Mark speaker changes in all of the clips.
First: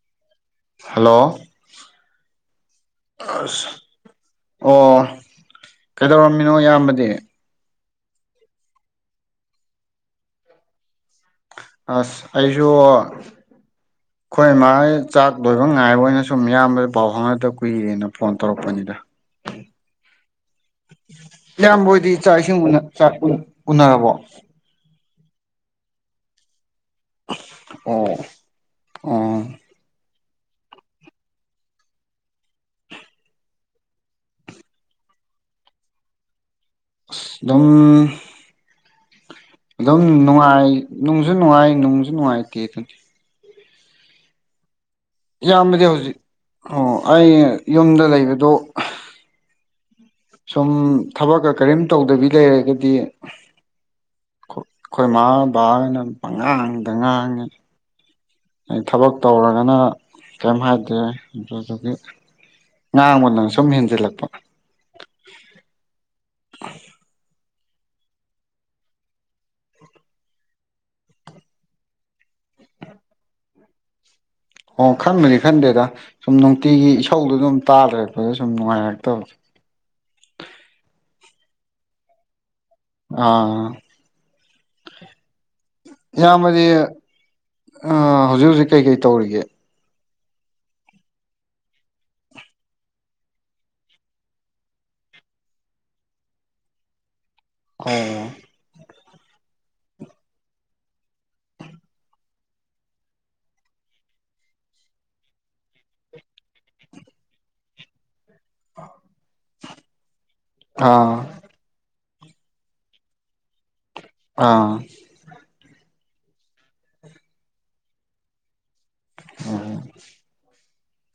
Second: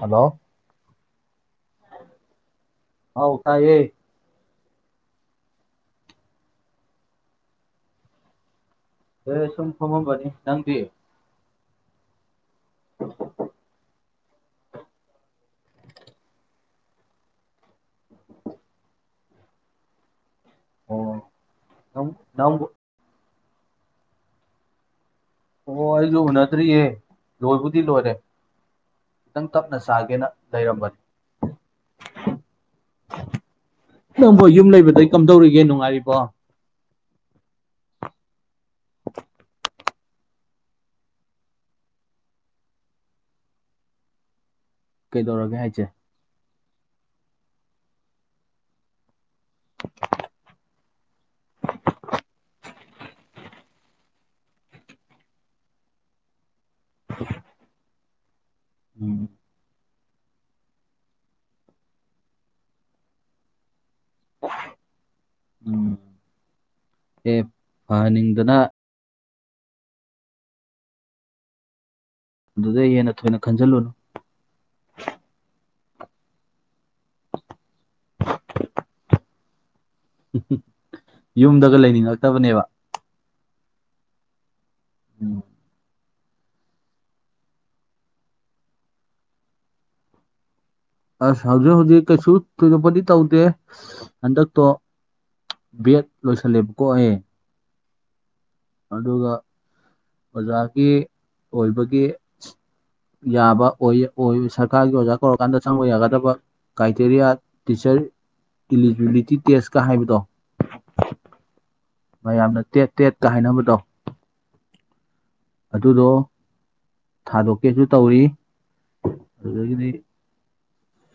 Speaker 1: hello
Speaker 2: hello
Speaker 1: ꯍꯥꯎ
Speaker 2: ꯑꯁ
Speaker 1: ꯀꯥꯏꯌꯦ
Speaker 2: ꯑꯣ ꯀꯩꯗꯧꯔꯝꯃꯤꯅꯣ ꯏꯌꯥꯝꯕꯗꯤ
Speaker 1: ꯑꯦ ꯁꯨꯝꯐꯝ ꯍꯕꯅꯤ ꯅꯪꯗꯤ
Speaker 2: ꯑꯁ ꯑꯩꯁꯨ ꯑꯩꯣꯏ ꯃꯥꯒꯤ ꯆꯥꯛ ꯂꯣꯏꯕ ꯉꯥꯏꯕ ꯑꯣꯏꯅ ꯁꯨꯝ ꯃꯤꯌꯥꯝꯕꯗ ꯄꯥꯎ ꯐꯥꯎꯅꯗꯕ ꯀꯨꯏꯔꯦꯅ ꯐꯣꯟ ꯇꯧꯔꯛꯄꯅꯤꯗ ꯎꯝ
Speaker 1: ꯑꯣ
Speaker 2: ꯏꯌꯥꯝꯕꯣꯏꯗꯤ
Speaker 1: ꯅꯪ
Speaker 2: ꯆꯥꯛ ꯏꯁꯤꯡ
Speaker 1: ꯅꯪꯕꯨ
Speaker 2: ꯎꯅꯔꯕꯣ
Speaker 1: ꯑꯣ ꯑꯩꯁꯨ ꯅꯠꯇꯔꯤꯌꯦꯦ ꯂꯣꯏꯕꯨꯗꯤ ꯂꯣꯏꯔꯦ
Speaker 2: ꯑꯣ ꯑꯣ
Speaker 1: ꯈꯤꯇꯪ ꯇꯞꯅ ꯆꯥꯒꯦꯅ ꯔꯝꯅꯤ ꯅꯪꯕꯨꯣ ꯌꯨꯝ ꯂꯩꯕꯗꯒꯤꯩ ꯀꯝꯗꯧꯔꯤꯒꯦ ꯅꯨꯡꯉꯥꯏꯔꯤꯕꯣ
Speaker 2: ꯑꯗꯨꯝ ꯑꯗꯨꯝ ꯅꯨꯡꯉꯥꯏ ꯅꯨꯡꯁꯨ ꯅꯨꯡꯉꯥꯏ ꯅꯨꯡꯁꯨ ꯅꯨꯡꯉꯥꯏꯇꯦ ꯑꯗꯨꯗꯤ
Speaker 1: ꯀꯩꯗꯧꯔꯒꯦ ꯍꯥꯏꯁꯦ
Speaker 2: ꯌꯥꯝꯕꯗꯤ ꯍꯧꯖꯤꯛ ꯑꯣ ꯑꯩ ꯌꯨꯝꯗ ꯂꯩꯕꯗ ꯁꯨꯝ ꯊꯕꯛꯀ ꯀꯔꯤꯝ ꯇꯧꯗꯕꯤ ꯂꯩꯔꯒꯗꯤ ꯑꯩꯈꯣꯏ ꯏꯃꯥ ꯕꯥꯅꯉꯥꯡꯗ ꯉꯥꯡꯉꯦ ꯑꯩ ꯊꯕꯛ
Speaker 1: ꯎꯝ
Speaker 2: ꯇꯧꯔꯒꯅ ꯀꯩꯝ ꯍꯥꯏꯗꯦ ꯑꯗꯨꯗꯨꯒꯤ ꯉꯥꯡꯕ ꯅꯪ ꯁꯨꯝ ꯍꯦꯟꯖꯤꯜꯂꯛꯄ
Speaker 1: ꯐꯅꯤꯡꯗꯅ ꯑꯗꯨꯗꯩ ꯍꯦꯟꯅ ꯊꯣꯏꯅ ꯈꯟꯖꯤꯜꯂꯨꯅꯨ
Speaker 2: ꯑꯣ ꯈꯟꯕꯗꯤ ꯈꯟꯗꯦꯗ ꯁꯨꯝ ꯅꯨꯡꯇꯤꯒꯤ ꯏꯁꯧꯗꯨ ꯑꯗꯨꯝ ꯇꯥꯗꯔꯛꯄꯗ ꯁꯨꯝ ꯅꯨꯡꯉꯥꯏꯔꯛꯇꯕ
Speaker 1: ꯌꯨꯝꯗꯒ ꯂꯩꯅꯤꯡꯉꯛꯇꯕꯅꯦꯕ
Speaker 2: ꯑꯥ
Speaker 1: ꯎꯝ
Speaker 2: ꯌꯥꯝꯃꯗꯤ ꯍꯧꯖꯤꯛ ꯍꯧꯖꯤꯛ ꯀꯩꯀꯩ ꯇꯧꯔꯤꯒꯦ
Speaker 1: ꯑꯁ ꯍꯧꯖꯤꯛ ꯍꯧꯖꯤꯛ ꯀꯩꯁꯨ ꯊꯣꯏꯗꯣꯛꯄꯗꯤ ꯇꯧꯗꯦ ꯍꯟꯗꯛꯇꯣ ꯕꯦꯠ ꯂꯣꯏꯁꯜꯂꯦꯕꯀꯣ ꯑꯦ
Speaker 2: ꯑꯣ
Speaker 1: ꯑꯗꯨꯒ ꯑꯣꯖꯥꯒꯤ ꯑꯣꯏꯕꯒꯤ ꯌꯥꯕ ꯑꯣꯏ ꯑꯣꯏ ꯁꯔꯀꯥꯔꯒꯤ ꯑꯣꯖꯥ ꯀꯧꯔꯀꯥꯟꯗ ꯆꯪꯕ ꯌꯥꯒꯗꯕ ꯀ꯭ꯔꯥꯏꯇꯦꯔꯤꯌꯥ ꯇꯆꯔ ꯏꯂꯤꯖꯤꯕꯤꯂꯤꯇꯤ ꯇꯦꯁꯀ ꯍꯥꯏꯕꯗꯣ
Speaker 2: ꯑꯥ
Speaker 1: ꯃꯌꯥꯝꯅ ꯇꯦꯠ ꯇꯦꯠꯀ ꯍꯥꯏꯅꯕꯗꯣ
Speaker 2: ꯑꯥ
Speaker 1: ꯑꯗꯨꯗꯣ ꯊꯥꯗꯣꯛꯀꯦꯁꯨ ꯇꯧꯔꯤ ꯑꯗꯨꯗꯒꯤꯗꯤ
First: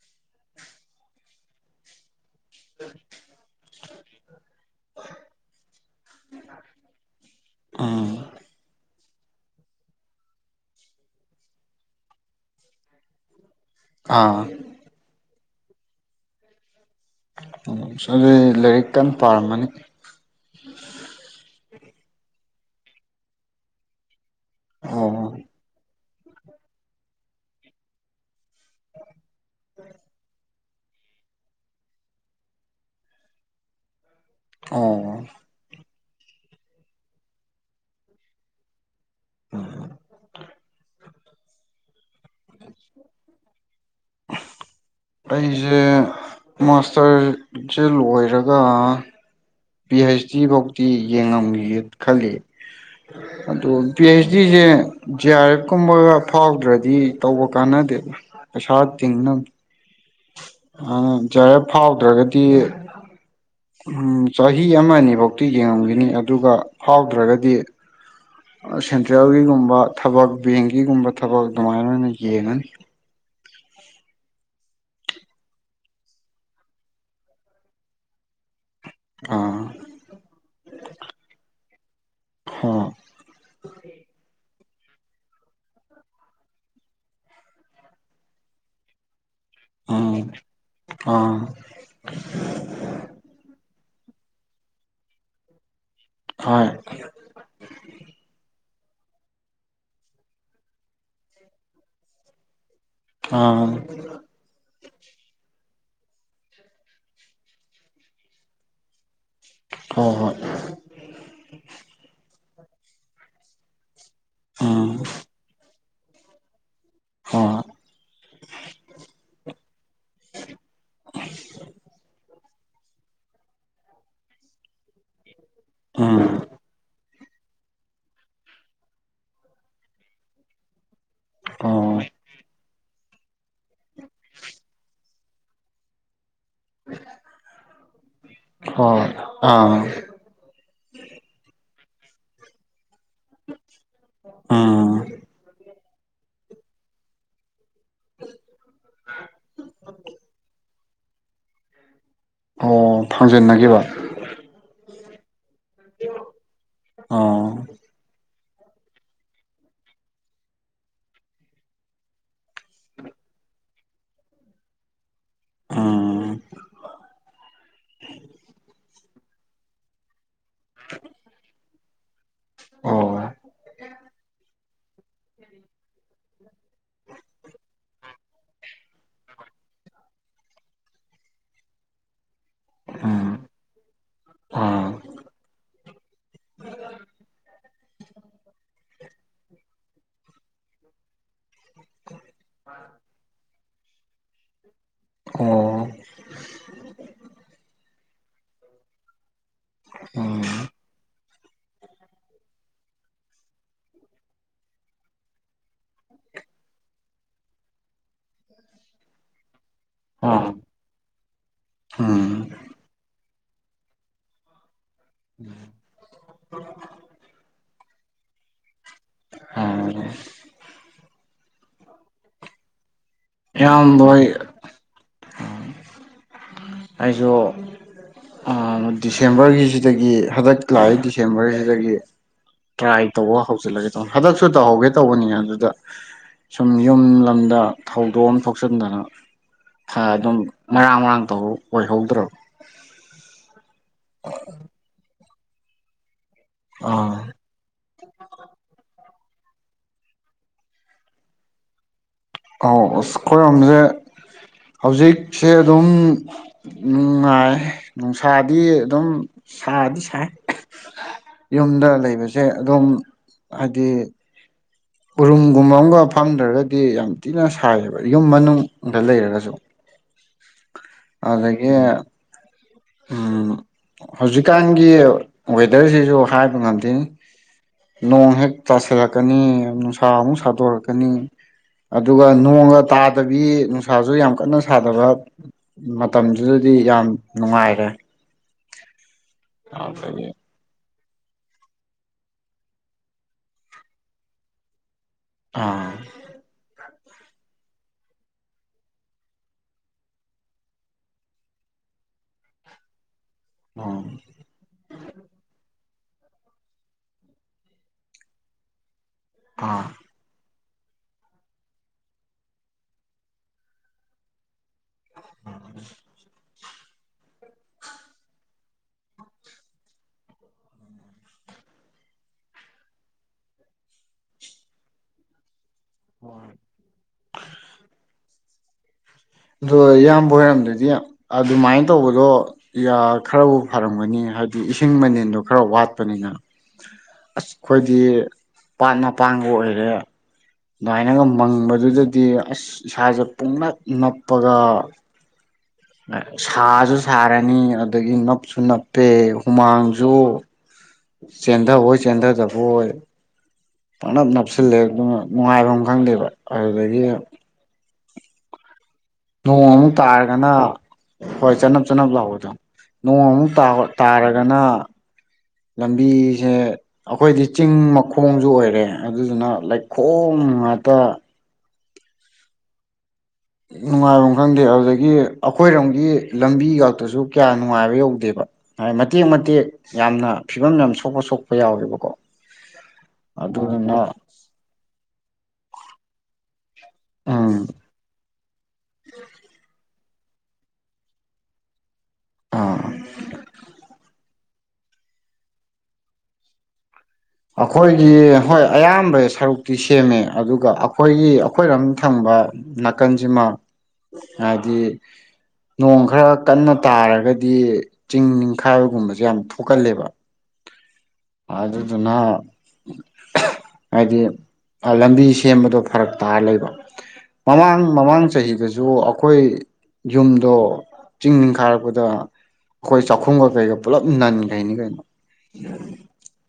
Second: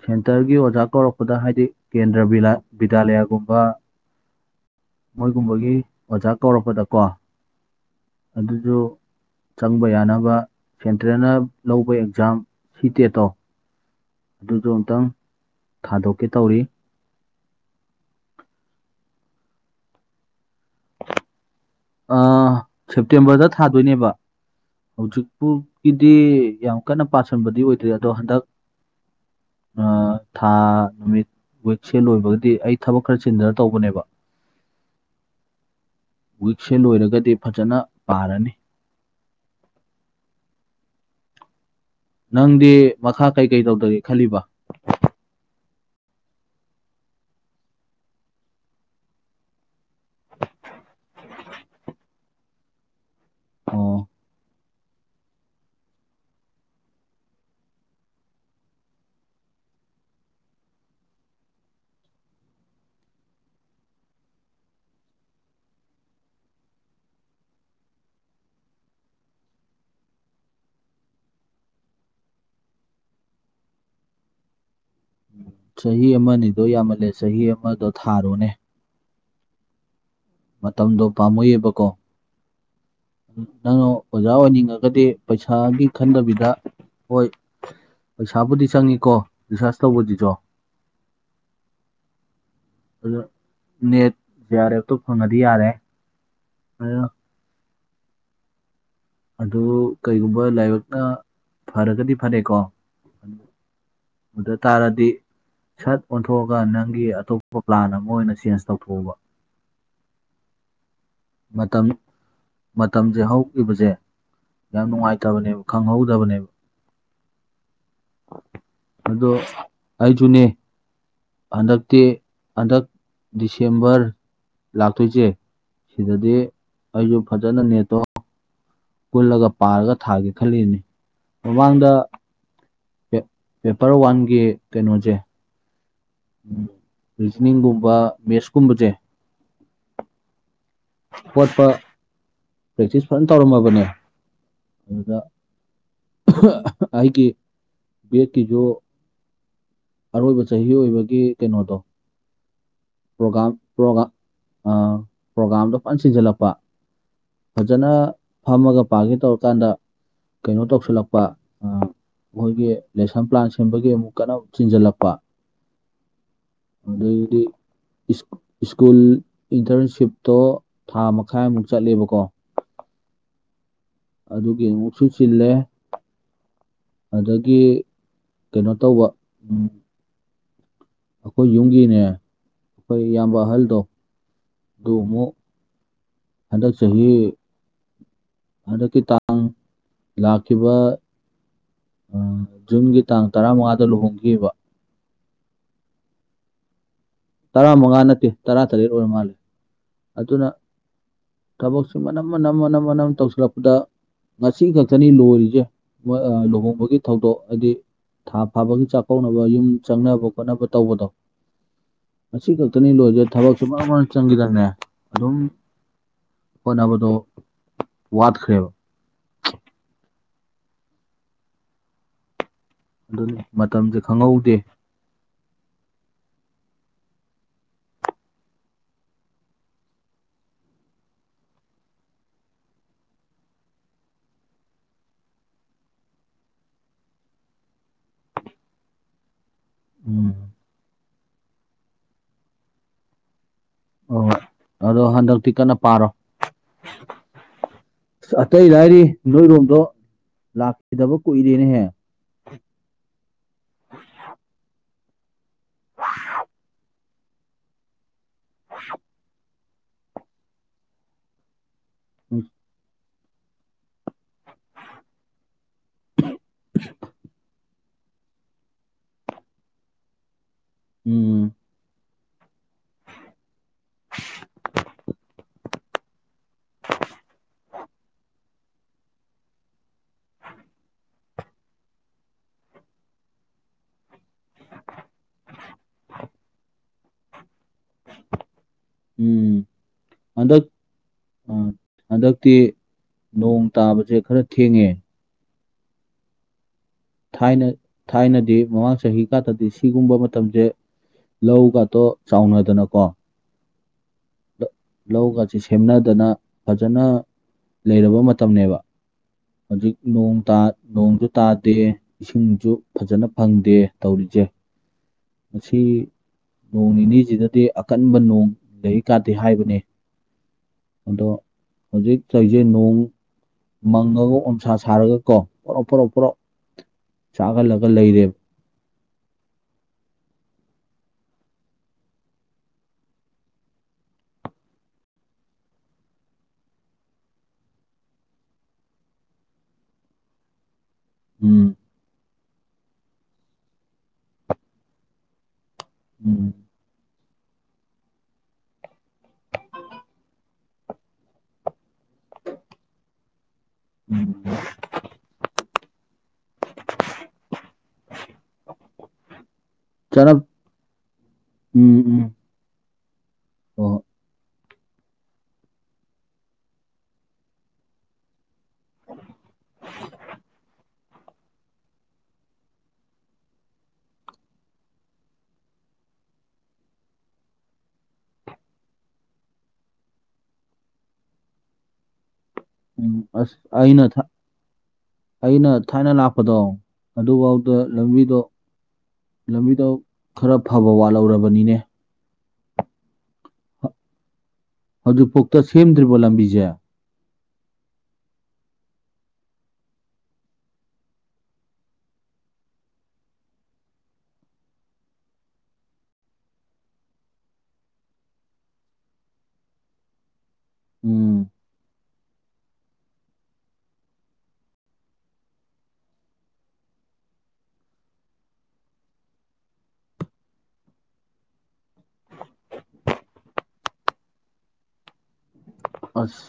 Speaker 1: ꯁꯦꯟꯇꯔꯒꯤ ꯑꯣꯖꯥ ꯀꯧꯔꯛꯄꯗ ꯍꯥꯏꯗꯤ ꯀꯦꯟꯗ꯭ꯔ ꯚꯕꯤꯗ꯭ꯌꯥꯂꯌꯥꯒꯨꯝꯕ ꯃꯣꯏꯒꯨꯝꯕꯒꯤ ꯑꯣꯖꯥ ꯀꯧꯔꯛꯄꯗꯀꯣ
Speaker 2: ꯎꯝ
Speaker 1: ꯑꯗꯨꯁꯨ ꯆꯪꯕ ꯌꯥꯅꯕ ꯁꯦꯟꯇ꯭ꯔꯦꯅ ꯂꯧꯕ ꯑꯦꯛꯖꯥꯝ ꯁꯤꯇꯦꯇꯣ
Speaker 2: ꯑꯥ
Speaker 1: ꯑꯗꯨꯗꯣ ꯑꯨꯛꯇꯪ ꯊꯥꯗꯣꯛꯀꯦ ꯇꯧꯔꯤ
Speaker 2: ꯎꯝ ꯑꯗꯨꯗꯤ ꯂꯥꯏꯔꯤꯛ ꯀꯟꯅ ꯄꯥꯔꯝꯃꯅꯤ
Speaker 1: ꯁꯦꯞꯇꯦꯝꯕꯔꯗ ꯊꯥꯗꯣꯏꯅꯦꯕ
Speaker 2: ꯑꯣ
Speaker 1: ꯍꯧꯖꯤꯛꯄꯨꯒꯤ ꯗꯤ ꯌꯥꯝ ꯀꯟꯅ ꯄꯥꯁꯣꯟꯕꯗꯤ ꯑꯣꯏꯗ꯭ꯔꯦ ꯑꯗꯣ ꯍꯟꯗꯛ ꯑ ꯊꯥ ꯅꯨꯃꯤꯠ ꯋꯦꯦꯛꯁꯦꯜ ꯂꯣꯏꯕꯒꯗꯤ ꯑꯩ ꯊꯕꯛ ꯈꯔ ꯆꯤꯟꯗꯅ ꯇꯧꯕꯅꯦꯕ
Speaker 2: ꯑꯣ
Speaker 1: ꯋꯤꯛꯁꯦ ꯂꯣꯏꯔꯒꯗꯤ ꯐꯖꯅ ꯄꯥꯔꯅꯤ
Speaker 2: ꯎꯝ
Speaker 1: ꯅꯪꯗꯤ ꯃꯈꯥ ꯀꯩꯀꯩ ꯇꯧꯗꯒꯦ ꯈꯜꯂꯤꯕ
Speaker 2: ꯑꯩꯁꯦ ꯃꯥꯁꯇꯔ ꯠ ꯂꯣꯏꯔꯒ ꯄꯤ ꯍꯩꯁ ꯗꯤ ꯐꯧꯗꯤꯤ ꯌꯦꯡꯉꯝꯒꯒꯦ ꯈꯜꯂꯤ ꯑꯗꯨꯣ
Speaker 1: ꯑꯣ
Speaker 2: ꯄꯤ ꯑꯩꯆ ꯗꯤꯁꯦ ꯖꯤ ꯑꯥꯔ ꯑꯦꯐ ꯀꯨꯝꯕꯒ ꯐꯥꯎꯗ꯭ꯔꯗꯤ ꯇꯧꯕ ꯀꯥꯟꯅꯗꯦꯕ ꯄꯩꯁꯥ ꯇꯤꯡꯅꯕ ꯑꯗꯨ ꯖꯔꯦ ꯐꯥꯎꯗ꯭ꯔꯒꯗꯤ ꯎꯝ ꯆꯍꯤ ꯑꯃ ꯑꯅꯤꯐꯧꯗꯤꯤ ꯌꯦꯡꯉꯝꯈꯤꯅꯤ ꯑꯗꯨꯒ ꯐꯥꯎꯗ꯭ꯔꯒꯗꯤ ꯁꯦꯟꯇ꯭ꯔꯦꯜꯒꯤꯒꯨꯝꯕ ꯊꯕꯛ ꯕꯦꯡꯀꯤꯒꯨꯝꯕ ꯊꯕꯛ ꯑꯗꯨꯃꯥꯏꯅ ꯑꯣꯏꯅ ꯌꯦꯡꯉꯅꯤ [unintelligible]
Speaker 1: ꯆꯍꯤ ꯑꯃꯅꯤꯅꯤꯗꯣ ꯌꯥꯝꯃꯜꯂꯦ ꯆꯍꯤ ꯑꯃꯗꯣ ꯊꯥꯔꯣꯅꯦ
Speaker 2: ꯑꯥ ꯍꯣꯏ ꯎꯝ
Speaker 1: ꯅ ꯑꯣꯖꯕꯅꯤꯉ ꯒꯗꯤ ꯄꯩꯁꯥꯒꯤ ꯈꯟꯗꯕꯤꯗ ꯍꯣꯏ ꯄꯩꯁꯥꯕꯨꯗꯤ ꯆꯪꯉꯤꯀꯣ ꯔꯤꯁꯥꯔꯁ
Speaker 2: ꯎꯝ
Speaker 1: ꯇꯧꯕꯁꯤꯁꯨ
Speaker 2: ꯑꯥ
Speaker 1: ꯑꯗꯨ ꯅꯦꯠꯁꯦ ꯂꯦꯞꯇꯣꯞ ꯐꯪꯉꯗꯤ ꯌꯥꯔꯦ
Speaker 2: ꯍꯣꯏ
Speaker 1: ꯑꯗꯨꯅ ꯑꯗꯨ ꯀꯩꯒꯨꯝꯕ ꯂꯥꯏꯕꯛꯅ ꯐꯔꯒꯗꯤ ꯐꯅꯩꯀꯣ
Speaker 2: ꯑꯥ
Speaker 1: ꯗꯤ ꯁꯠ ꯑꯣꯟꯊꯣꯛꯑꯒ ꯅꯪꯒꯤ ꯑꯇꯣꯞꯄ ꯄ꯭ꯂꯥꯟ ꯑꯃ ꯑꯣꯏꯅ ꯆꯦꯟꯖ ꯇꯧꯊꯣꯛꯎꯕ
Speaker 2: ꯍ ꯍꯣꯏ
Speaker 1: ꯃꯇꯝ ꯃꯇꯝꯁꯦ ꯍꯧꯈꯤꯕꯁꯦ ꯌꯥꯝ ꯅꯨꯡꯉꯥꯏꯇꯕꯅꯦꯕ ꯈꯪꯍꯧꯗꯕꯅꯦꯕ
Speaker 2: ꯍ
Speaker 1: ꯑꯗꯣ ꯑꯩꯁꯨꯅꯦ ꯍꯟꯗꯛꯇꯤ ꯍꯟꯗꯛ ꯗꯤꯁꯦꯝꯕꯔ ꯂꯥꯛꯇꯣꯏꯁꯦ
Speaker 2: ꯎꯝ
Speaker 1: ꯁꯤꯗꯗꯤ ꯑꯩꯁꯨ ꯐꯖꯅ ꯅꯦꯠꯇꯣ ꯀꯜꯂꯒ ꯄꯥꯔꯒ ꯊꯥꯒꯦ ꯈꯜꯂꯤꯅꯤ ꯃꯃꯥꯡꯗ
Speaker 2: ꯍꯣꯏ
Speaker 1: ꯄꯦꯄꯔ ꯋꯥꯟꯒꯤ ꯀꯩꯅꯣꯁꯦ ꯎꯝ ꯔꯤꯖꯅꯤꯡꯒꯨꯝꯕ ꯃꯦꯠꯁꯀꯨꯝꯕꯁꯦ
Speaker 2: ꯍꯣꯏ ꯑꯥ
Speaker 1: ꯈꯣꯠꯄ ꯄ꯭ꯔꯦꯛꯇꯤꯁ ꯐꯖꯅ ꯇꯧꯔꯝꯃꯕꯅꯦ
Speaker 2: ꯎꯝ
Speaker 1: ꯍꯗ ꯍꯥꯏꯒꯤ ꯕꯠꯀꯤꯁꯨ ꯑꯔꯣꯏꯕ ꯆꯍꯤ ꯑꯣꯏꯕꯒꯤ ꯀꯩꯅꯣꯗꯣ
Speaker 2: ꯑꯣ
Speaker 1: ꯒꯥꯝꯣꯒꯥꯝ
Speaker 2: ꯐꯪꯖꯟꯅꯈꯤꯕ
Speaker 1: ꯑ ꯄ꯭ꯔꯣꯒꯥꯝꯗꯣ ꯐꯅ ꯁꯤꯟꯖꯜꯂꯛꯄ
Speaker 2: ꯑꯣ
Speaker 1: ꯐꯖꯅ ꯐꯝꯃꯒ ꯄꯥꯒꯦ ꯇꯧꯔꯀꯥꯟꯗ ꯀꯩꯅꯣ ꯇꯧꯁꯤꯜꯂꯛꯄ ꯑ ꯃꯈꯣꯏꯒꯤ ꯂꯦꯁꯟ ꯄ꯭ꯂꯥꯟ ꯁꯦꯝꯕꯒꯤ ꯑꯃꯨꯛ ꯀꯟꯅ ꯑꯃꯨꯛ ꯆꯤꯟꯁꯤꯜꯂꯛꯄ
Speaker 2: ꯎꯝ
Speaker 1: ꯑꯗꯒꯤꯗꯤ ꯁ꯭ꯀꯨꯜ ꯏꯟꯇꯔꯟꯁꯤꯞ ꯇꯣ ꯊꯥ ꯃꯈꯥꯏꯃꯨꯛ ꯆꯠꯂꯦꯕꯀꯣ
Speaker 2: ꯑꯣ
Speaker 1: ꯑꯗꯨꯒꯤ ꯑꯃꯨꯛꯁꯨ ꯆꯤꯜꯂꯦ ꯑꯗꯒꯤ ꯀꯩꯅꯣ ꯇꯧꯕ ꯎ ꯑꯩꯈꯣꯏ ꯌꯨꯝꯒꯤꯅꯦ ꯑꯩꯈꯣꯏ ꯏꯌꯥꯝꯕ
Speaker 2: ꯎꯝ
Speaker 1: ꯑꯍꯜꯗꯣ ꯑꯗꯨ
Speaker 2: ꯑꯥ
Speaker 1: ꯑꯃꯨꯛ ꯍꯟꯗꯛ ꯆꯍꯤ ꯍꯟꯗꯛꯀꯤ ꯇꯥꯡ ꯂꯥꯛꯈꯤꯕ ꯖꯨꯟꯒꯤ ꯇꯥꯡ ꯇꯔꯥꯃꯉꯥꯗ ꯂꯨꯍꯣꯡꯈꯤꯕ
Speaker 2: ꯑꯣ
Speaker 1: ꯇꯔꯥꯃꯉꯥ ꯅꯠꯇꯦ ꯇꯔꯥꯇꯔꯦꯠ ꯑꯣꯏꯔ ꯃꯥꯜꯂꯦ ꯑꯗꯨꯅ
Speaker 2: ꯎꯝ
Speaker 1: ꯊꯕꯛꯁꯤꯦ ꯃꯅꯝ ꯃꯅꯝ ꯃꯅꯝ ꯃꯅꯝ ꯇꯧꯁꯤꯜꯂꯛꯄꯗ ꯉꯁꯤ ꯈꯛꯇꯅꯤ ꯂꯣꯏꯔꯤꯁꯦ ꯂꯨꯍꯣꯡꯕꯒꯤ ꯊꯧꯗꯣꯛ ꯍꯥꯏꯗꯤ ꯊꯥ ꯐꯥꯕꯒꯤ ꯆꯥꯛꯀꯧꯅꯕ ꯌꯨꯝ ꯆꯪꯅꯕ
Speaker 2: ꯑꯥ
Speaker 1: ꯈꯣꯠꯅꯕ ꯇꯧꯕꯗꯣ
Speaker 2: ꯎꯝ
Speaker 1: ꯉꯁꯤ ꯈꯛꯇꯅꯤ ꯂꯣꯏꯁꯦ ꯊꯕꯛꯁꯨ ꯃꯔ ꯃꯔꯅ ꯆꯪꯈꯤꯗꯅꯦ ꯑꯗꯨꯝ ꯍꯣꯠꯅꯕꯗꯣ ꯋꯥꯠꯈ꯭ꯔꯦꯕ
Speaker 2: ꯑ
Speaker 1: ꯑꯗꯨꯅꯤ ꯃꯇꯝꯁꯦ
Speaker 2: ꯏꯌꯥꯝꯕ ꯍꯣꯏ
Speaker 1: ꯈꯪꯍꯧꯗꯦ
Speaker 2: ꯑꯩꯁꯨ ꯗꯤꯁꯦꯝꯕꯔꯒꯤꯁꯤꯗꯒꯤ ꯍꯟꯗꯛ ꯂꯥꯛꯏ ꯗꯤꯁꯦꯝꯕꯔꯁꯤꯗꯒꯤ ꯇ꯭ꯔꯥꯏ ꯇꯧꯕ ꯍꯧꯖꯤꯜꯂꯒꯦ ꯇꯧꯕꯅꯤ ꯍꯟꯗꯛꯁꯨ ꯇꯧꯍꯧꯒꯦ ꯇꯧꯕꯅꯤ ꯑꯗꯨꯗ ꯁꯨꯝ ꯌꯨꯝ ꯂꯝꯗ ꯊꯧꯗꯣꯛ ꯑꯃ ꯊꯣꯛꯆꯟꯗꯅ
Speaker 1: ꯎꯝ
Speaker 2: ꯑꯗꯨꯝ ꯃꯔꯥꯡ ꯃꯔꯥꯡ ꯇ ꯑꯣꯏꯍꯧꯗ꯭ꯔꯕ
Speaker 1: ꯍꯣꯏ ꯍꯣꯏ
Speaker 2: [unintelligible]
Speaker 1: ꯑꯗꯣ ꯍꯟꯗꯛꯇꯤ ꯀꯟꯅ ꯄꯥꯔꯣ
Speaker 2: ꯑꯥ
Speaker 1: ꯑ ꯑꯇꯩ ꯂꯔꯤ ꯅꯗꯣꯏꯔꯣꯝꯗꯣ ꯂꯥꯛꯈꯤꯗꯕ ꯀꯨꯏꯔꯦꯅꯦꯍꯦ
Speaker 2: ꯑꯥꯎꯈꯣꯏꯝꯁꯦ ꯍꯧꯖꯤꯛꯁꯦ ꯑꯗꯨꯝ ꯅꯨꯡꯉꯥꯏ ꯅꯨꯡꯁꯥꯗꯤ ꯑꯗꯨꯝ ꯁꯥꯗꯤ ꯁꯥꯏ ꯌꯨꯝꯗ ꯂꯩꯕꯁꯦ ꯑꯗꯨꯝ ꯍꯥꯏꯗꯤ ꯎꯔꯨꯝꯒꯨꯝꯕ ꯑꯃꯒ ꯐꯪꯗ꯭ꯔꯒꯗꯤ ꯌꯥꯝ ꯊꯤꯅ ꯁꯥꯏꯌꯦꯕ ꯌꯨꯝ ꯃꯅꯨꯡꯗ ꯂꯩꯔꯒꯁꯨ
Speaker 1: ꯎꯝ
Speaker 2: ꯑꯗꯨꯗꯒꯤ ꯎꯝ ꯍꯧꯖꯤꯛꯀꯥꯟꯒꯤ ꯋꯦꯗꯔꯁꯤꯁꯨ ꯍꯥꯏꯕ ꯉꯝꯗꯦ ꯅꯣꯡ ꯍꯦꯛ ꯇꯥꯁꯤꯜꯂꯛꯀꯅꯤ ꯅꯨꯡꯁꯥ ꯑꯃꯨꯛ ꯁꯥꯗꯣꯔꯛꯀꯅꯤ ꯑꯗꯨꯒ ꯅꯣꯡꯒ ꯇꯥꯗꯕꯤ ꯅꯨꯡꯁꯥꯁꯨ ꯌꯥꯝ ꯀꯟꯅ ꯁꯥꯗꯕ ꯃꯇꯝꯗꯨꯗ ꯌꯥꯝ ꯅꯨꯡꯉꯥꯏꯔꯦ
Speaker 1: ꯎꯝ
Speaker 2: ꯑꯗꯨꯗꯒꯤ
Speaker 1: ꯍꯟꯗꯛ ꯑ ꯍꯟꯗꯛꯇꯤ ꯅꯣꯡ ꯇꯥꯕꯁꯦ ꯈꯔ ꯊꯦꯡꯉꯦ
Speaker 2: ꯑꯥ
Speaker 1: ꯊꯥꯏꯅ ꯊꯥꯏꯅꯗꯤ ꯃꯃꯥꯡ ꯆꯍꯤ ꯈꯛꯇꯗꯤ ꯁꯤꯒꯨꯝꯕ ꯃꯇꯝꯁꯦ ꯂꯧꯒꯛꯇꯣ ꯆꯥꯎꯅꯗꯅꯀꯣ
Speaker 2: ꯑ
Speaker 1: ꯂꯧꯒꯁꯤ ꯁꯦꯝꯅꯗꯅ ꯐꯖꯅ ꯂꯩꯔꯕ ꯃꯇꯝꯅꯦꯕ
Speaker 2: ꯑꯥ
Speaker 1: ꯍꯧꯖꯤꯛ ꯅꯣꯡ ꯇꯥ ꯅꯣꯡꯁꯨ ꯇꯥꯗꯦ ꯏꯁꯤꯡꯁꯨ ꯐꯖꯅ ꯐꯪꯗꯦ ꯇꯧꯔꯤꯁꯦ ꯃꯁꯤ ꯅꯣꯡ ꯅꯤꯅꯤꯁꯤꯗꯗꯤ ꯑꯀꯟꯕ ꯅꯣꯡ ꯂꯩ ꯀꯥꯗꯦ ꯍꯥꯏꯕꯅꯤ ꯑꯗꯣ ꯍꯧꯖꯤꯛ ꯂꯩꯁꯦ ꯅꯣꯡ ꯃꯪꯉꯒ ꯑꯣꯟꯁꯥ ꯁꯥꯔꯒ ꯀꯣ ꯄꯨꯂꯞ ꯄꯨꯂꯞ ꯄꯨꯂꯞ ꯆꯥꯍꯜꯂꯒ ꯂꯩꯔꯦꯕ
Speaker 2: ꯑꯗꯣ ꯏꯌꯥꯝꯕ ꯍꯔꯝꯗꯗꯤ ꯑꯗꯨꯃꯥꯏꯅ ꯇꯧꯕꯗꯣ ꯈꯔꯕꯨ ꯐꯔꯝꯒꯅꯤ ꯍꯥꯏꯕꯗꯤ ꯏꯁꯤꯡ ꯃꯅꯦꯟꯗꯣ ꯈꯔ ꯋꯥꯠꯄꯅꯤꯅ ꯑꯁ ꯑꯩꯈꯣꯏꯗꯤ ꯄꯥꯠ ꯃꯄꯥꯡꯕ ꯑꯣꯏꯔꯦ ꯑꯗꯨꯃꯥꯏꯅꯒ
Speaker 1: ꯎꯝ
Speaker 2: ꯃꯪꯕꯗꯨꯗꯗꯤ ꯑꯁ ꯏꯁꯥꯁꯦ ꯄꯨꯡꯂꯞ ꯅꯞꯄꯒ
Speaker 1: ꯎꯝ
Speaker 2: ꯁꯥꯖ ꯁꯥꯔꯅꯤ ꯑꯗꯨꯗꯒꯤ ꯅꯞꯁꯨ ꯅꯞꯄꯦ ꯍꯨꯃꯥꯡꯁꯨ ꯆꯦꯟꯊ ꯑꯣꯏꯣꯏ ꯆꯦꯟꯊ ꯊꯕ ꯑꯣꯏꯣꯏ ꯄꯅꯞ
Speaker 1: ꯎꯝ
Speaker 2: ꯅꯞꯁꯤꯜꯂꯦ ꯑꯗꯨ ꯅꯨꯡꯉꯥꯏꯐꯝ ꯈꯪꯗꯦꯕ ꯑꯗꯨꯗꯒꯤ ꯅꯣꯡꯃꯨꯛ
Speaker 1: ꯆꯔꯞ
Speaker 2: ꯇꯥꯔꯒꯅ ꯍꯣꯏ ꯆꯅꯞ
Speaker 1: ꯎꯝ
Speaker 2: ꯆꯅꯞ
Speaker 1: ꯎꯝ ꯍꯣꯏ
Speaker 2: ꯂꯥꯛꯑꯣꯗꯝ ꯅꯣꯡꯃꯨꯛ
Speaker 1: ꯍꯣꯏ
Speaker 2: ꯇꯥꯔꯒꯅ ꯂꯝꯕꯤꯁꯦ ꯑꯩꯈꯣꯏꯗꯤ ꯆꯤꯡ ꯃꯈꯣꯡꯁꯨ ꯑꯣꯏꯔꯦ ꯑꯗꯨꯗꯨꯅ ꯂꯩꯈꯣꯡ ꯎꯝ ꯑꯇ ꯅꯨꯡꯉꯥꯏꯕꯝ ꯈꯪꯗꯦ ꯑꯗꯨꯗꯒꯤ ꯑꯩꯈꯣꯏꯔꯣꯝꯒꯤ ꯂꯝꯕꯤ ꯈꯥꯛꯇꯁꯨ ꯀꯌꯥ ꯅꯨꯡꯉꯥꯏꯕ ꯌꯧꯗꯦꯕ ꯃꯇꯦꯛ ꯃꯇꯦꯛ ꯌꯥꯝꯅ ꯐꯤꯕꯝ ꯌꯥꯝ ꯁꯣꯛꯄ ꯁꯣꯛꯄ ꯌꯥꯎꯋꯦꯕꯀꯣ
Speaker 1: ꯎꯝ ꯑꯁ ꯑꯩꯅ
Speaker 2: ꯑꯗꯨꯗꯨꯅ
Speaker 1: ꯑꯩꯅ ꯊꯥꯏꯅ ꯂꯥꯛꯄꯗꯣ
Speaker 2: ꯎꯝ
Speaker 1: ꯑꯗꯨꯐꯥꯎꯗ ꯂꯝꯕꯤꯗꯣ ꯂꯝꯕꯤꯗ ꯈꯔ ꯐꯕ ꯋꯥꯠꯍꯧꯔꯕꯅꯤꯅꯦ
Speaker 2: ꯑꯥ
Speaker 1: ꯍꯗꯨ ꯄꯣꯛꯛꯇ ꯊꯃꯦꯗ꯭ꯔꯔꯤꯕꯣꯂꯝ ꯕꯤꯖꯌꯥ
Speaker 2: ꯑꯩꯈꯣꯏꯒꯤ ꯍꯣꯏ ꯑꯌꯥꯝꯕ ꯁꯔꯨꯛꯇꯤ ꯁꯦꯝꯃꯦ ꯑꯗꯨꯒ ꯑꯩꯈꯣꯏꯒꯤ ꯑꯩꯈꯣꯏꯅꯝ ꯊꯪꯕ ꯅꯥꯀꯟꯁꯤꯃ ꯍꯥꯏꯗꯤ ꯅꯣꯡ ꯈꯔ ꯀꯟꯅ ꯇꯥꯔꯒꯗꯤ ꯆꯤꯡ ꯅꯤꯡꯈꯥꯏꯕꯒꯨꯝꯕꯁꯦ ꯌꯥꯝ ꯊꯣꯛꯀꯜꯂꯦꯕ
Speaker 1: ꯎꯝ
Speaker 2: ꯑꯗꯨꯗꯨꯅ ꯍꯥꯏꯗꯤ ꯂꯝꯕꯤ ꯁꯦꯝꯕꯗꯣ ꯐꯔꯛ ꯇꯥꯔ ꯂꯩꯕ ꯃꯃꯥꯡ ꯃꯃꯥꯡ ꯆꯍꯤꯗꯁꯨ ꯑꯩꯈꯣꯏ ꯌꯨꯝꯗꯣ ꯆꯤꯡ ꯅꯤꯡꯈꯥꯔꯛꯄꯗ ꯑꯩꯈꯣꯏ ꯆꯥꯛꯈꯨꯝꯒ ꯀꯩꯒ ꯄꯨꯜꯂꯞ ꯅꯟꯈꯩꯅꯤ ꯀꯩꯅꯣ
Speaker 1: ꯑꯁ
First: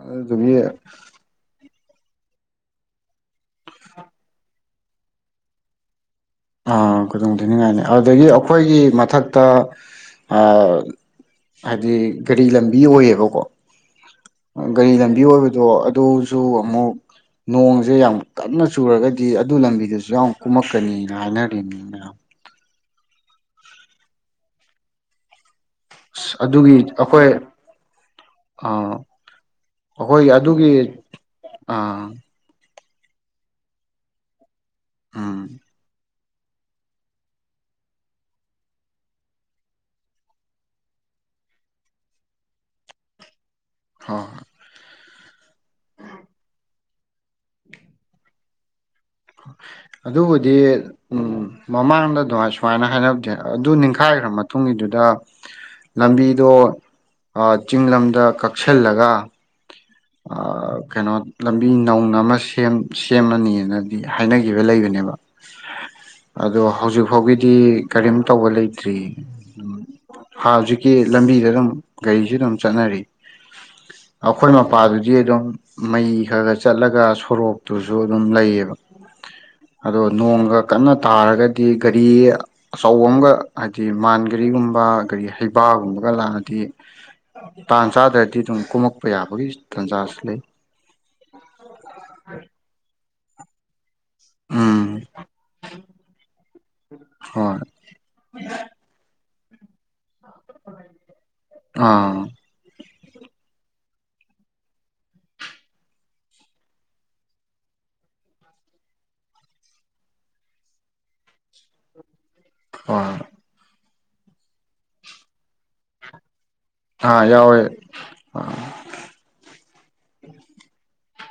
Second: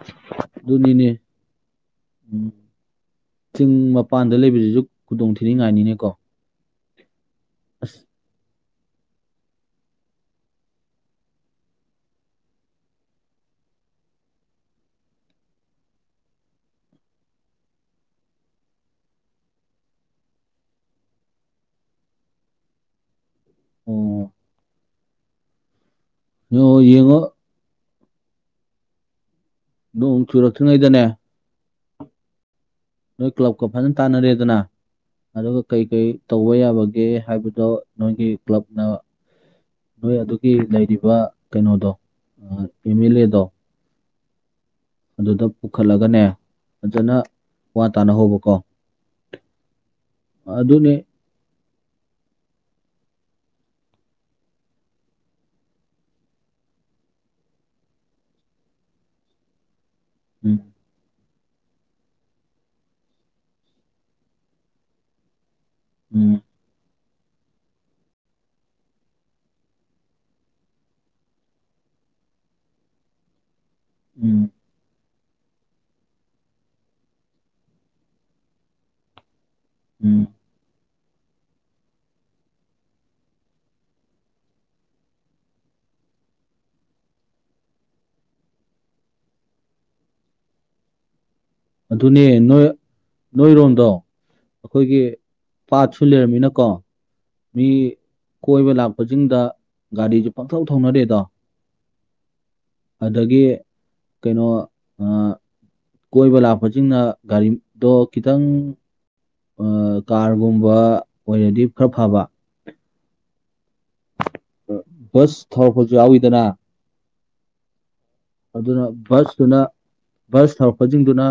Speaker 2: ꯑꯗꯨ ꯑꯗꯨꯒꯤ
Speaker 1: ꯑꯗꯨꯅꯤꯅꯦ ꯎꯝ ꯆꯤꯡ ꯃꯄꯥꯟꯗ ꯂꯩꯕꯁꯤꯁꯨ ꯈꯨꯗꯣꯡ ꯊꯤꯅꯤꯡꯉꯥꯏꯅꯤꯅꯦꯀꯣ
Speaker 2: ꯥ ꯈꯨꯗꯣꯡ ꯊꯤꯅꯤꯡꯉꯥꯏꯅꯤ
Speaker 1: ꯑꯁ
Speaker 2: ꯑꯗꯨꯗꯒꯤ ꯑꯩꯈꯣꯏꯒꯤ ꯃꯊꯛꯇ ꯍꯥꯏꯗꯤ ꯒꯥꯔꯤ ꯂꯝꯕꯤ ꯑꯣꯏꯌꯦꯕꯀꯣ ꯒꯥꯔꯤ ꯂꯝꯕꯤ ꯑꯣꯏꯕꯗꯣ ꯑꯗꯨꯁꯨ ꯑꯃꯨꯛ ꯅꯣꯡꯁꯦ ꯌꯥꯝ ꯇꯟꯅ ꯆꯨꯔꯒꯗꯤ ꯑꯗꯨ ꯂꯝꯕꯤꯗꯨꯁꯨ ꯌꯥꯝ ꯀꯨꯝꯃꯛꯀꯅꯤꯅ ꯍꯥꯏꯅꯔꯤꯕꯅꯤ ꯃꯌꯥꯝ ꯑ ꯑꯗꯨꯒꯤ
Speaker 1: ꯑꯣ ꯌꯦꯡꯉꯣ
Speaker 2: ꯑꯩꯈꯣꯏ ꯑ
Speaker 1: ꯅꯣꯡ
Speaker 2: ꯑꯩꯈꯣꯏ ꯑꯗꯨꯒꯤ
Speaker 1: ꯆꯨꯔꯛꯇ꯭ꯔꯤꯉꯩꯗꯅꯦ
Speaker 2: ꯑꯥ
Speaker 1: ꯅꯣꯏ ꯀ꯭ꯂꯕꯀ ꯐꯖꯅ ꯇꯥꯟꯅꯔꯦꯗꯅ
Speaker 2: ꯎꯝ
Speaker 1: ꯑꯗꯨꯒ ꯀꯩ ꯀꯩ ꯇꯧꯕ ꯌꯥꯕꯒꯦ ꯍꯥꯏꯕꯗꯣ ꯅꯣꯏꯒꯤ ꯀ꯭ꯂꯕꯅ ꯅꯣꯏ ꯑꯗꯨꯒꯤ ꯂꯩꯔꯤꯕ ꯀꯩꯅꯣꯗꯣ ꯑꯦꯝ ꯑꯦꯜ ꯑꯦꯗꯣ
Speaker 2: ꯍꯣꯏ
Speaker 1: ꯑꯗꯨꯗ ꯄꯨꯈꯠꯂꯒꯅꯦ ꯐꯖꯅ ꯋꯥ ꯇꯥꯅꯍꯧꯕꯀꯣ
Speaker 2: ꯑꯗꯨꯕꯨꯗꯤ ꯎꯝ ꯃꯃꯥꯡꯗ ꯑꯗꯨꯃꯥꯏ ꯁꯨꯃꯥꯏꯅ ꯍꯥꯏꯅꯗꯦ ꯑꯗꯨ ꯅꯤꯡꯈꯥꯏꯈ꯭ꯔ ꯃꯇꯨꯡꯒꯤꯗꯨꯗ ꯂꯝꯕꯤꯗꯣ ꯆꯤꯡ ꯂꯝꯗ ꯀꯛꯁꯤꯜꯂꯒ
Speaker 1: ꯎꯝ
Speaker 2: ꯀꯩꯅꯣ ꯂꯝꯕꯤ ꯅꯧꯅ ꯑꯃ ꯁꯦꯝꯃꯅꯤꯅ ꯍꯥꯏꯅꯈꯤꯕ ꯂꯩꯕꯅꯦꯕ
Speaker 1: ꯎꯝ
Speaker 2: ꯑꯣ ꯍꯧꯖꯤꯛ ꯐꯥꯎꯒꯤꯗꯤ ꯀꯔꯤꯝ ꯇꯧꯕ ꯂꯩꯇ꯭ꯔꯤ ꯍꯥꯟ ꯍꯧꯖꯤꯛꯀꯤ ꯂꯝꯕꯤꯗ ꯑꯗꯨꯝ ꯒꯥꯔꯤꯁꯨ ꯑꯗꯨꯝ ꯆꯠꯅꯔꯤ
Speaker 1: ꯎꯝ
Speaker 2: ꯑꯩꯈꯣꯏ ꯃꯄꯥꯗꯨꯗꯤ ꯑꯗꯨꯝ ꯃꯩ ꯈꯔ ꯈꯔ ꯆꯠꯂꯒ ꯁꯣꯔꯣꯛꯇꯨꯁꯨ ꯑꯗꯨꯝ ꯂꯩꯌꯦꯕ ꯑꯗꯣ
Speaker 1: ꯎꯝ
Speaker 2: ꯅꯣꯡꯒ ꯀꯟꯅ ꯇꯥꯔꯒꯗꯤ ꯒꯥꯔꯤ ꯑꯆꯧꯕ ꯑꯃꯒ ꯍꯥꯏꯗꯤ ꯃꯥꯟ ꯒꯥꯔꯤꯒꯨꯝꯕ ꯒꯥꯔꯤ ꯍꯩꯕꯒꯨꯝꯕ ꯑꯗꯨꯒ ꯂꯥꯛꯑꯗꯤ ꯇꯥꯡ ꯆꯥꯗ꯭ꯔꯗꯤ ꯑꯗꯨꯝ ꯀꯨꯝꯝꯃꯛꯄ ꯌꯥꯕꯒꯤ ꯇꯥꯟꯖꯥꯁꯨ ꯂꯩ ꯎ
Speaker 1: ꯑꯗꯨꯅꯦ ꯅꯣꯏ ꯅꯣꯏꯔꯣꯝꯗꯣ
Speaker 2: ꯎꯝ
Speaker 1: ꯑꯩꯈꯣꯏꯒꯤ ꯄꯥꯠꯁꯨ ꯂꯩꯔꯝꯃꯤꯅꯀꯣ
Speaker 2: ꯍꯣꯏ
Speaker 1: ꯃꯤ ꯀꯣꯏꯕ ꯂꯥꯛꯄꯁꯤꯡꯗ ꯒꯥꯔꯤꯁꯦ ꯄꯪꯊꯧꯊꯧ ꯊꯧꯅꯔꯦꯗꯣ
Speaker 2: ꯑꯥ
Speaker 1: ꯑꯗꯒꯤ ꯀꯩꯅꯣ ꯀꯣꯏꯕ ꯂꯥꯛꯄꯁꯤꯡꯅ ꯒꯥꯔꯤꯗꯣ ꯈꯤꯇꯪ ꯀꯥꯔꯒꯨꯝꯕ ꯑꯣꯏꯔꯗꯤ ꯈꯔ ꯐꯕ
Speaker 2: ꯍ
Speaker 1: ꯕꯁ ꯊꯔꯛ ꯐꯥꯎꯁꯨ ꯌꯥꯎꯋꯤꯗꯅ
Speaker 2: ꯍꯥꯥ ꯌꯥꯎꯋꯦ
Speaker 1: ꯑꯗꯨꯅ ꯕꯁꯇꯨꯅ ꯕꯁ ꯊꯧꯔꯛꯄꯁꯤꯡꯗꯨꯅ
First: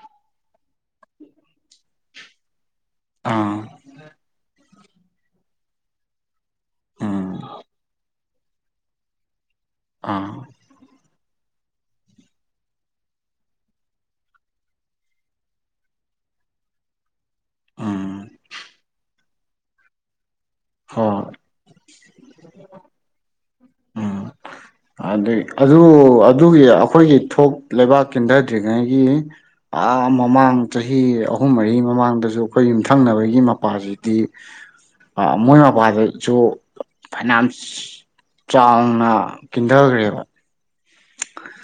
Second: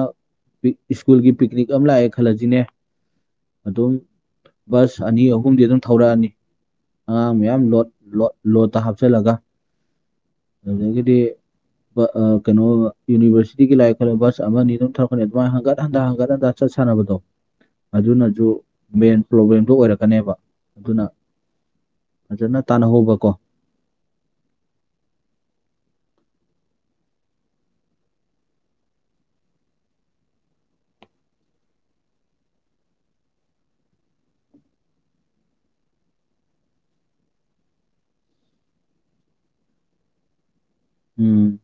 Speaker 1: ꯁ꯭ꯀꯨꯜꯒꯤ ꯄꯤꯛꯅꯤꯛ ꯑꯃ ꯂꯥꯛꯑꯦ ꯈꯜꯂꯁꯤꯅꯦ
Speaker 2: ꯑꯥ
Speaker 1: ꯑꯗꯨꯝ ꯕꯁ ꯑꯅꯤ ꯑꯍꯨꯝꯗꯤ ꯑꯗꯨꯝ ꯊꯧꯔꯛꯑꯅꯤ ꯑꯉꯥꯡ
Speaker 2: ꯎꯝ
Speaker 1: ꯃꯌꯥꯝꯣ ꯂꯣꯠꯇ ꯍꯥꯞꯆꯤꯜꯂꯒ
Speaker 2: ꯑꯥ
Speaker 1: ꯑꯗꯨꯗꯒꯤꯗꯤ ꯀꯩꯅꯣ ꯌꯨꯅꯤꯚꯔꯁꯤꯇꯤꯒꯤ ꯂꯥꯏꯔꯤ ꯈꯠꯂꯕ ꯕꯁ ꯑꯃꯅꯤ ꯑꯗꯨꯝ ꯊꯧꯛꯅꯤ ꯑꯗꯨꯃꯥꯏꯅ ꯍꯪꯒꯠ ꯍꯟꯊ ꯍꯒꯠ ꯍꯟꯊ ꯄꯠꯆꯠ ꯁꯥꯟꯅꯕꯗꯣ
Speaker 2: ꯎꯝ
Speaker 1: ꯑꯗꯨꯅꯁꯨ ꯃꯦꯟ ꯄ꯭ꯔꯣꯕ꯭ꯂꯦꯝꯗꯨꯣ ꯑꯣꯏꯔꯛꯀꯅꯦꯕ ꯑꯗꯨꯅ
Speaker 2: ꯍꯣꯏ
Speaker 1: ꯐꯖꯅ ꯇꯥꯟꯅꯍꯧꯕꯀꯣ
Speaker 2: ꯑꯗꯒꯤ ꯑꯗꯨ ꯑꯗꯨꯒꯤ ꯑꯩꯈꯣꯏꯒꯤ ꯊꯣꯛ ꯂꯩꯕꯥꯛ ꯀꯤꯟꯊꯗ꯭ꯔꯤꯉꯩꯒꯤ ꯃꯃꯥꯡ ꯆꯍꯤ ꯑꯍꯨꯝ ꯃꯔꯤ ꯃꯃꯥꯡꯗꯁꯨ ꯑꯩꯈꯣꯏ ꯌꯨꯝꯊꯪꯅꯕꯒꯤ ꯃꯄꯥꯁꯤꯗꯤ ꯃꯣꯏ ꯃꯄꯥꯗꯁꯨ ꯐꯥꯏꯅꯥꯟꯁ ꯆꯥꯎꯅ ꯀꯤꯤꯟꯗꯕ ꯀꯔꯤꯗ
Speaker 1: ꯎꯝ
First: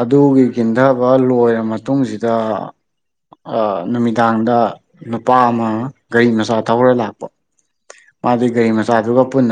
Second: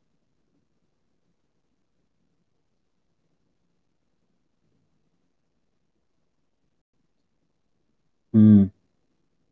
Speaker 2: ꯑꯗꯨꯒꯤ ꯀꯤꯟꯊꯕ ꯂꯣꯏꯔ ꯃꯇꯨꯡꯁꯤꯗ ꯅꯨꯃꯤꯗꯥꯡꯗ ꯅꯨꯄꯥ ꯑꯃ ꯒꯥꯔꯤ ꯃꯆꯥ ꯊꯧꯔ ꯂꯥꯛꯄ
Speaker 1: ꯎꯝ
Speaker 2: ꯃꯥꯗꯤ ꯦ ꯃ ꯆ ꯑꯗꯨꯒ ꯄꯨꯟꯅ